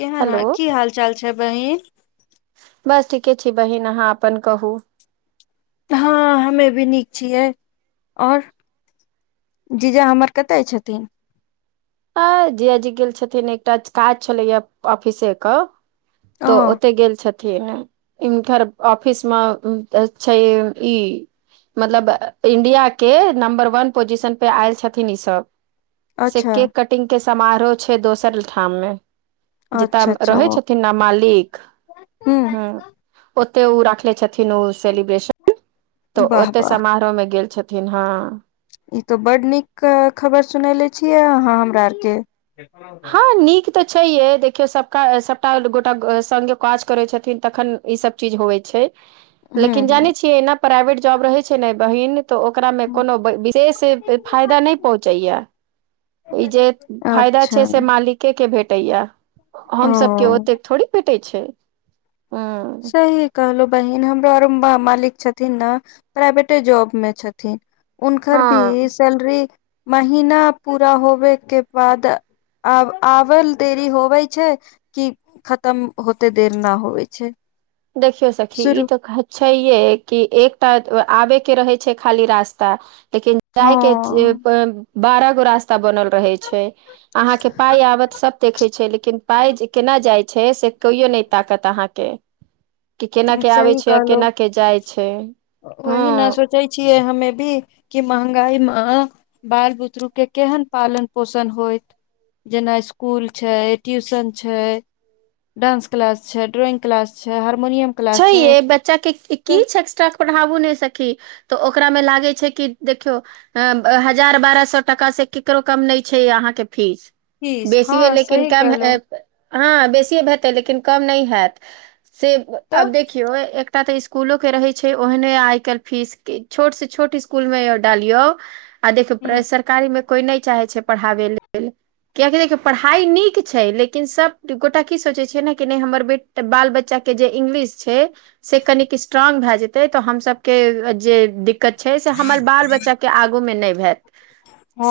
केहन हेलो की हाल चाल छै बहिन बस ठीके छै बहिन अहाँ अपन कहू हँ हमे भी नीक छियै आओर जीजा हमर कतऽ छथिन आ जियाजी गेल छथिन एकटा काज छलैया ऑफिसे के ओ तऽ ओत गेल छथिन हिनकर ऑफिस मे छै ई मतलब इंडिया के नम्बर वन पोजिशन पे आयल छथिन ई सब से अच्छा केक कटिंग के समारोह छै दोसर ठाम मे जत अच्छा अच्छा रहै ओ छथिन ने मालिक हूँ हँ ओते ओ राखले छथिन ओ सेलिब्रेशन तऽ वाह ओते वाह समारोह मे गेल छथिन हँ ई तऽ बड नीक खबर सुननेे छियै अहाँ हमरा आरके हँ नीक तऽ छैे देखियौ सबटा सबटा गोटा स काज करै छथिन तखन ई सब चीज होबै छै हूँ लेकिन हूँ जानै छियै एना प्राइवेट जॉब रहै छै ने बहिन तऽ ओकरामे कोनो विशेष फायदा नहि पहुँचैया ई जे फायदा छै अच्छा से मालिके के भेटैया हमसब के ओ ओतेक थोड़े भेटै छै ह सही कहलहु बहिन हमरो आरो मालिक छथिन ने प्राइवेटे जॉब में छथिन उनकर भी हँ सैलरी महिना पूरा होबे के बाद आब आबल देरी होवे छै कि खत्म होते देर न होवे छै देखियौ सखी ई शुरू तऽ कह छै ये कि एकटा आबे के रहै छै खाली रास्ता लेकिन जाय के हँ बारह गो रास्ता बनल रहे छै अहाँके पाइ आबत सभ देखैत छै लेकिन पाइ जे केना जाइत छै से कहिो नहि ताकत अहाँके कि केना के आबै सही छै आ कहलो केना के जाइ छै हँ वही न सोचै छियै हमे भी कि महगाई मे बाल बुतरूके केहन पालन पोषण होइत जेना स्कुल छै ट्यूशन छै डान्स क्लास छै ड्रोइंग क्लास छै हारमोनियम छै ये बच्चा के की सब छै एक्स्ट्रा पढ़ाबू नहि सखी तऽ ओकरामे लागै छै कि देखियौ अ हजार बारह सए टका से केकरो कम नहि छै अहाँके फीस चीज बेसी है हँ लेकिन सही कम कहलौं हँ बेसी हेतै लेकिन कम नहि हैत से आब तऽ देख देखियो एकटा ते स्कूलो के रहे छै ओहने आय काल्हि फीस के छोट से छोटकू स्कुल मे डालियौ आ देखौ हूँ सरकारी मे कोई नहि चाहे छै पढ़ाबे लेल कियाकि देखियौ पढ़ाइ नीक छै लेकिन सब गोटा की सोचै छियै ने कि नहि हमर बे बाल बच्चाके जे इंगलिश छै से कनिक स्ट्रोंग भ जेते त हम सबके जे दिक्कत छै से हमर बाल बच्चा के आगू मे नहि हैत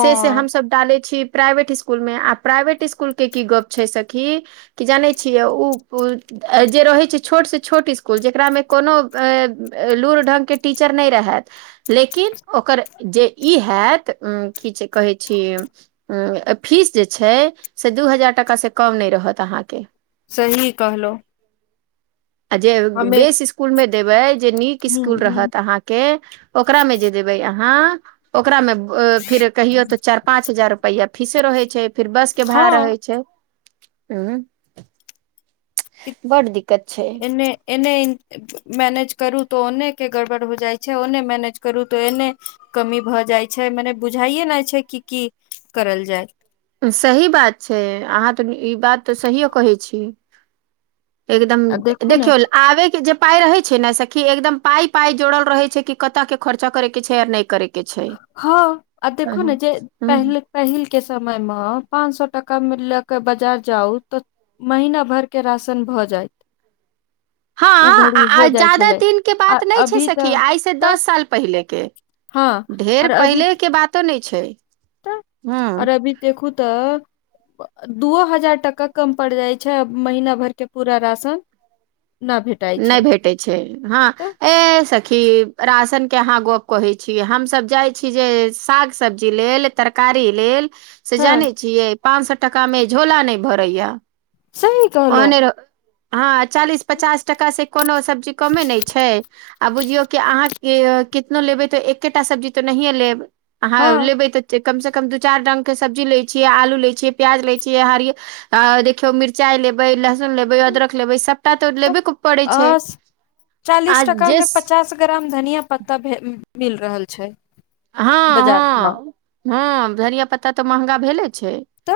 से से हमस डाले छी प्राइवेट स्कुल मे आ प्राइवेट स्कूल के की गप छै सखी कि जानै छिय ओ जे रहै छै छोटसँ छोट इसकुल जेकरामे कोनो लूुर ढङ्गके टीचर नहि रहथि लेकिन ओकर जे ई हैत की जे कहै छी फीस जे छै से दू हजार टाकासँ कम नहि रहत अहाँकेँ सही कहलहुँ आ जे बेस स्कूल मे देबे जे नीक हूँ स्कूल हूँ रहत अहाँक केँ ओकरा मे जे देबै अहाँ ओकरा मे फिर कहियो तऽ चार पाँच हजार रुपैया फीसे रहै छै फिर बस के भाड़ा हँ रहै छै हूँ बड्ड दिक्कत छै नै एने मैनेज करू तो ओने के गड़बड़ हो जाइ छै ओने मैनेज करू त एने कमी भऽ जाइ छै मने बुझाइए नहि छै कि की करल जाय सही बात छै अहाँ तऽ ई बात तऽ सहिये कहै छी एकदम आ देखू ने देखियौ आबे के जे पाय रहे छै नऽ सखी एकदम पाय पाय जोड़ल रहे छै की केतअ के खर्चा करे के छै और नहि करे के छै हँ आ देखो नऽ हूँ, जे हूँ। पहिले पहिलके समयमे पाँच सौ टाकामे लऽ कऽ बाजार जाउ तऽ महीना भर के राशन भऽ जाय हँ उ घड़ी आ आ हो जाइ जादा छलै दिन के आ बात नहि छै अभी तऽ सखी आइ से तऽ दस साल पहिले के हँ ढेर आर अभी पहिले के बातो नहि छै तऽ आओर हँ अभी देखू तऽ दूओ हजार टाका कम पड़ जाइ छै महीना भर के पूरा राशन नऽ भेट नहि भेटैत छै हँ ए सखी राशनके अहाँ गप कहै छी हमसभ जाइ छी जे साग सब्जी लेल तरकारी लेल से हँ जानै छियै पाच सौ टाका मे झोला नहि भरै यऽ सही कहलौं ओनेरो हँ चालीस पचास टक से कोनो सब्जी कमे नहि छै आ बुझियौ कि अहाँकेँ कितनो लेबै तऽ एकेटा सब्जी तऽ नहिए लेब अहाँ हँ लेबै तऽ कम से कम दू चार रंग के सब्जी लैय छियै आलू लैय छिये प्याज लैय छियै हरियर देखियो मिर्च चाय लेबै लहसुनेबै अदरक लेबै सभटा तऽ लेबे कऽ अस चालीस जे टकामे पचास स- पचास ग्राम धनिया पत्ता भेऽ मिल रहल छै हँ बाजार मऽ हँ हँ धरिया पत्ता तऽ महगा भेले छै तऽ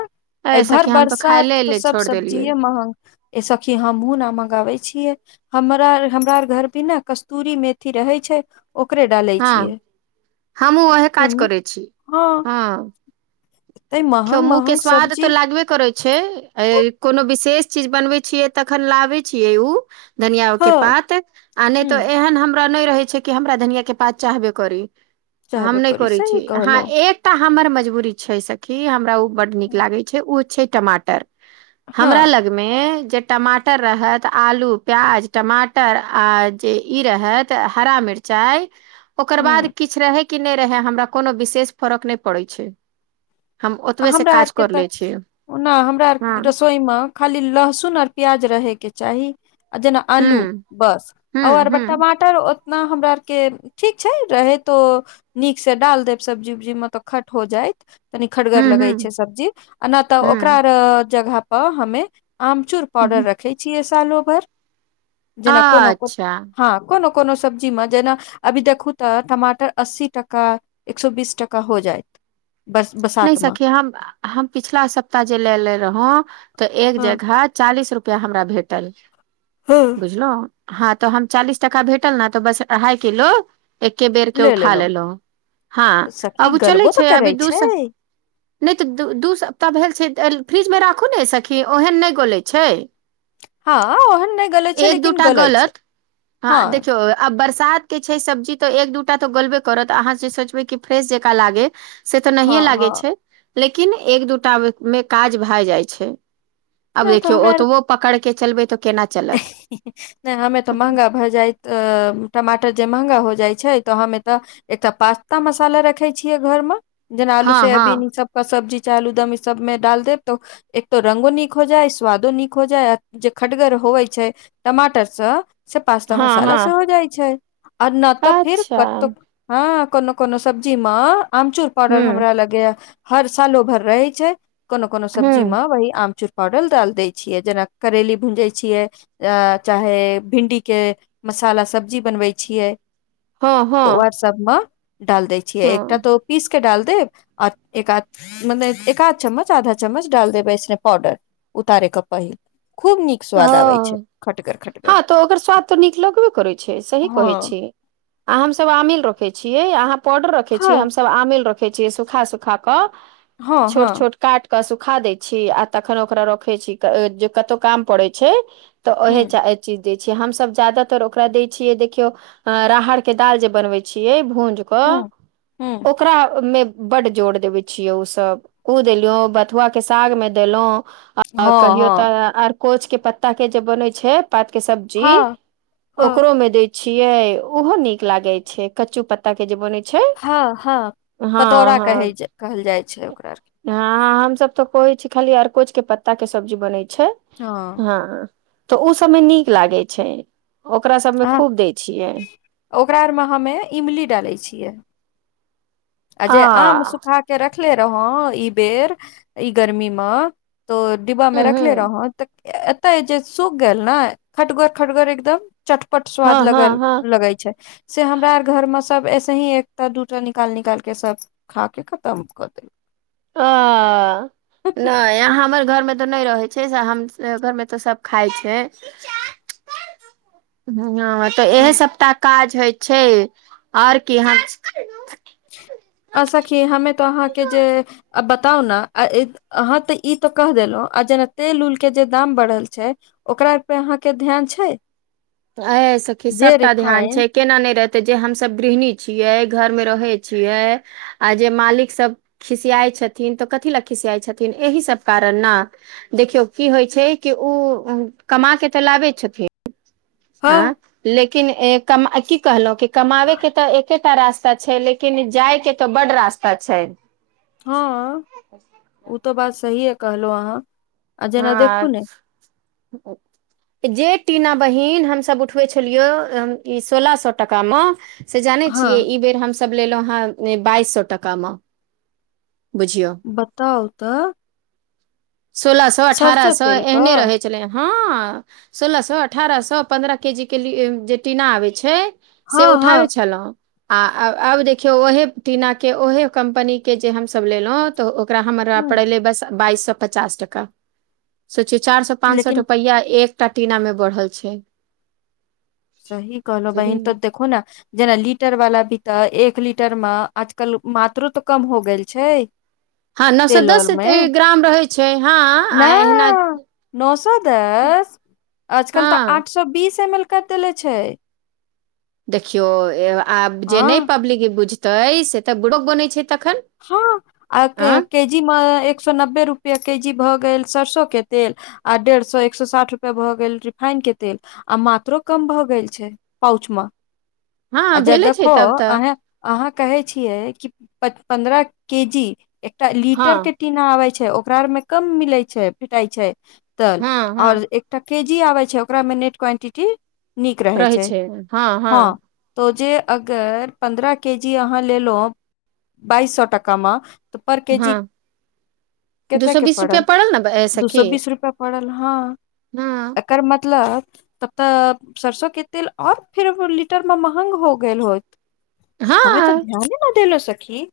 एहि ए भर सखी हम तऽ खाय बरसात ले तऽ ले सब छोड़ देलियै सब्जीेये महग ए सखी हमहुँ नमागाबै छियै हमरा अर हमरा अर घरपे नऽ कस्तूरी मेथी रहै छै ओकरे डालै हँ छियै हमहुँ ओहे काज केना करै छी हँ तहि मऽ देखियो मुँह केँ स्वाद त लागबे करै छै तऽ एय कोनो विशेष चीज बनबै छियै तखन लाबै छियै ऊ धनिया ओ ह केँ पात आ नहि ह तो एहन हमरा नहि रहे छै की हमरा धनियाकेँ पात चाहबे करी हम चाहबे नहि करी करै सही छी अहाँ कहलो एक टा हमर मजबूरी छै सखी हमरा ओ बड्ड नीक लागै छै ओ छै टमाटर हमरा हँ लग मे जे टमाटर रहत आलू प्याज टमाटर आ जे ई रहत त हरा मिर्चाइ ओकर ह बाद किछ रहे कि नहि रहै हमरा कोनो विशेष फरक ने पड़ै छै हम ओतबे से हमरा काज आरके कर त ले छियै ओता हमरा हँ आरके रसोई मऽ खाली लहसुन आओर प्याज रहैके चाही जेना आलू हूँ बस हूँ आओर हूँ [unintelligible] ओतना हमरा आर के ठीक छै रहेतो नीक से डाल देब सब्जी उब्जी मे त खट हो जायत तनी खड़गर लगे छै हूँ सब्जी आ नहि तऽ हूँ ओकरा जगह पर हमे आमचूर पाउडर हूँ रखे छियै सालो भरि जेना कोनो को अच्छा हँ कोनो कोनो सब्जी मे जेना अभी देखूँ त टमाटर अस्सी टका एक सए बीस टाका हो जायइत नहि सखी हम हम पिछला सप्ताह जे लेे रहौ तऽ एक हँ जगह चालीस रुपआ हमरा भेटल हँ बुझलहु हँ तऽ हम चालीस टाका भेटल ने तऽ बस अढ़ाई किलो एके बेर के ले उठा लेलो लेलहुँ हँ तऽ सखी अब ओ चलै गलबो तऽ छै करै अभी दू सप्ताह नहि तऽ दू दू सप्ताह भेल छै फ्रिजमे राखू ने सखी ओहन नहि गोलै छै हँ ओहन नहि गलै छै एक लेकिन दूटा गलै छै गलत हँ देखियौ अब बरसात के छै सब्जी तऽ एक दूटा तऽ गोलबे करत अहाँ जे सोचबे क फ्रेश जका लागे से तऽ हँ नहिये लागे हँ लेकिन एक दूटा मे काज भए जाइ छै आब तऽ देखियौ हमरा आर ओतबो पकड़के चलबै तऽ केना चलत नहि हमे तऽ महंगा भए जाइत तऽ टमाटर जे महँगा हो जाइ छै तऽ हम एतऽ एकटा पास्ता मसाला रखे छियै घर मे जेना आलू हँ सेयाबीन हँ ई सब ओ सब्जी चालू आलूदम ई सबमे डाल देब त एक तो रंगो नीक हो जाए स्वादो नीक हो जाए जे खटगर हो होवै छै टमाटर से से पास्ता हँ मसाला से हँ हो जाइ छै आ न त फिर अच्छा कतहु ह कोनो कोनो सब्जी मे आमचूर पाउडर हूँ हमरा लगे या हर सालो भर रहे छै कोनो कोनो सब्जी में हूँ वही आम चुर पाउडर डाल देय छीिये जेना करेली भूंजई छियै चाहे भिन्डी के मसाला सब्जी बनबै छियै हँ तऽ हँ उहाय सबमे डाल दै छियै एकटा हँ तऽ पीस कऽ डाल देब आऔर एक मतलब एक आध चम्मच आधा चम्मच डाल देबै एसने पाउडर उतारे क पहिले खूब नीक स्वाद आबै छै खटगर हँ खटगर तऽ ओकर स्वाद तऽ नीक लगबे करै छै सही कहै हँ छी हमसभ आमिल रखे छियै अहाँ पाडर रखे छीियै हँ हमसभ आमेल रखे छी सुखा सुखा क हँ छोट हँ छोट काट कऽ सुखा दै छी आ तखन ओकरा रखै छी जे कतहु काम पड़ै छै तऽ उह हूँ चीज दै छियै हमसभ ज्यादातर ओकरा दै छियै देखियौ अ राहड़के दालि जे बनबै छियै भूजि कऽ हूँ हूँ ओकरा मे बड जोर देबे छियै उसभ उ देलो बथुआके सागमे देलो आ हँ कहियो त हँ अर कोचके पत्ताके जे बनै छै पात के सब्जी हँ हँ ओकरो मे दै छिये ओहो नीक लागे छै कच्चू पत्ता के जे बने छै हँ हँ पतौरा कहे कहल जाइ छै ओकरा हँ हम सब तऽ कहे छी खाली अरकोच के पत्ता के सब्जी बनै छै हँ हँ त ओ सबमे नीक लागे छै ओकरा सबमे आ खूब दै छियै ओकरा आरमे हमे इमली डालै छियै आ जे आम सुखा के रखले रहौ ई बेर ई गर्मी में त डिब्बा में ह रखले रह तँ एतय जे सूख गेल ने खटगर खटगर एकदम चटपट हँ स्वाद लग हँ हँ लगै छै से हमरा आर घर में सब ऐसे ही एकटा दूटा निकाल निक निकाल के सब खा के खतम कऽ देल अ नहि यहाँ हमर घरमे त नहि रहै छै हम घरमे त सब खाए छै [unintelligible] ह तऽ इहे सबटा काज होइ छै और की ह आ सखी हमें त अहाँके जे बताउ ने हाँ त ई त‌ कह देलहु आ जेना तेल उल के जे दाम बढ़ल छै ओकरा पे अहाँके ध्यान छै ऐ सखी जे सबटा ध्यान रिफाइन छै केना नहि रहते जे हमस गृहिणी छियै घरमे रहै छियै आ जे मालिक सभ खिसियाइत छथिन तऽ कथी लए खिसियाइत छथिन एहि सभ कारण ने देखियौ की होइ छै कि ओ कमा के तऽ लाबे छथिन हँ आ लेकिन की कहलहुँ कि कमाबै के त एके एके रास्ता छै लेकिन जाय के त बड रास्ता छै हँ [inaudible] ओ तऽ बात सही है कहलहु अहाँ आ जेना देखू हँ ने [unintelligible] जे टीना बहिन हमसभ उठबै छलियै ई सोलह सौ टाका मे से जानै छियै हँ ई बेर हमस लेलहुं हेँ बाइस सौ टका मे [inaudible] बुझियौ बताउ तऽ सोलह सौ अठारह सरसो सौ तेल क एहने रहै छले हँ सोलह सौ अठारह सौ पन्द्रह के जी के ल जे टीना आबे छै हँ से उठाबै हँ छलो आ आब देखियौ ओहे टीना के ओहे कम्पनी के जे हमसभ लेलो तऽ ओकरा हम हूँ पै बस बाइस सौ पचास टका सोची चार सौ पाँच सौ लेकिन रुपैआ एकटा टीना मे बढ़ल छै सही कहलो बहिन त बुझलियै देखो ने जेना लीटरवला भी त एक लीटर में आजकल मात्रो त कम हो गेल छै हँ नौ सौ तेल दस आर मे ग्राम रहै छै हँ एहना नौ सौ दस आजकल त हँ आठ सौ बीस एम एल कर देले छै देखियौ आब जे हँ नहि पब्लिक बुझतै से तऽ बुड़क बनैत छै तखन हँ आ आँ के जी मे एक सौ नब्बे रुपआ के जी भ गेल सरसो के तेल आ डेढ़ सौ एक सौ साठ रुपआ भए गेल रिफाइनक के तेल आ मात्रो कम भऽ गेल छै पउच म [inaudible] हँ आजा भेले छै देखो तब तऽ अहे अहाँ कहे छियै कि पन्द्रह के जी एकटा लीटर के हँ टीना आबै छै ओक मे कम मिलै छै फिटाइ छै तल हँ और हँ एक एकटा केजी आबै छै ओकरामे नेट क्वानटिटी नीक रहै छै, हँ तऽ जे अगर पन्द्रह केजी अहाँ लेलहुँ बाइस सौ टकामे, तऽ पर केजी हँ दू कतेक सए के बीस रुपआ पड़ल? ने ए, दू सए सखी बीस रूपया पड़ल, हँ हँ एकर मतलब तब तऽ सरसोंके तेल आओर फेरो लीटरमे महंग हो गेल होइत? हमे तऽ हँ ध्यान न देेलो सखी!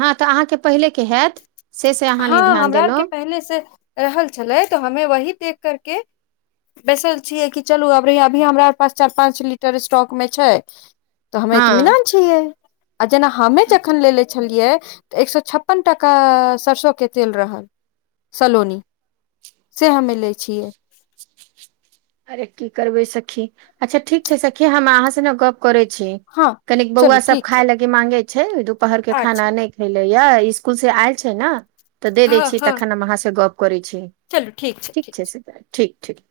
हँ तऽ अहाँकेँ पहिलेके हैत से से अहाँ हँ नहि ध्यान हमरा आरके देलहुँ पहिनेेसे रहल छलै तऽ हमे वही देख करके बैसल छियै कि चलू अब [unintelligible] अभी हमरा पास चार-पाँच लीटर स्टॉकमे छै त हमे हँ इतमिनान छियै आ जेना हमे जखन लेे ले छै छलियै तॅं एक सए छप्पन टका सरसोके तेल रहल सलोनी से हमे लै छियै, अरे की करबै सखी, अच्छा ठीक छै सखी, हम अहाँ से ने गप करै छी! हँ कनिक चलू बौआ सब ठीक छै खाय [unintelligible] के मांगे छै दुपहरके खाना अच्छा नहि खैलेया, इसकुलसे आयल छै ने तऽ दे दै हँ छी हँ तखन हम अहाँसे गप करै छी, ठीक छै, ठीक ठीक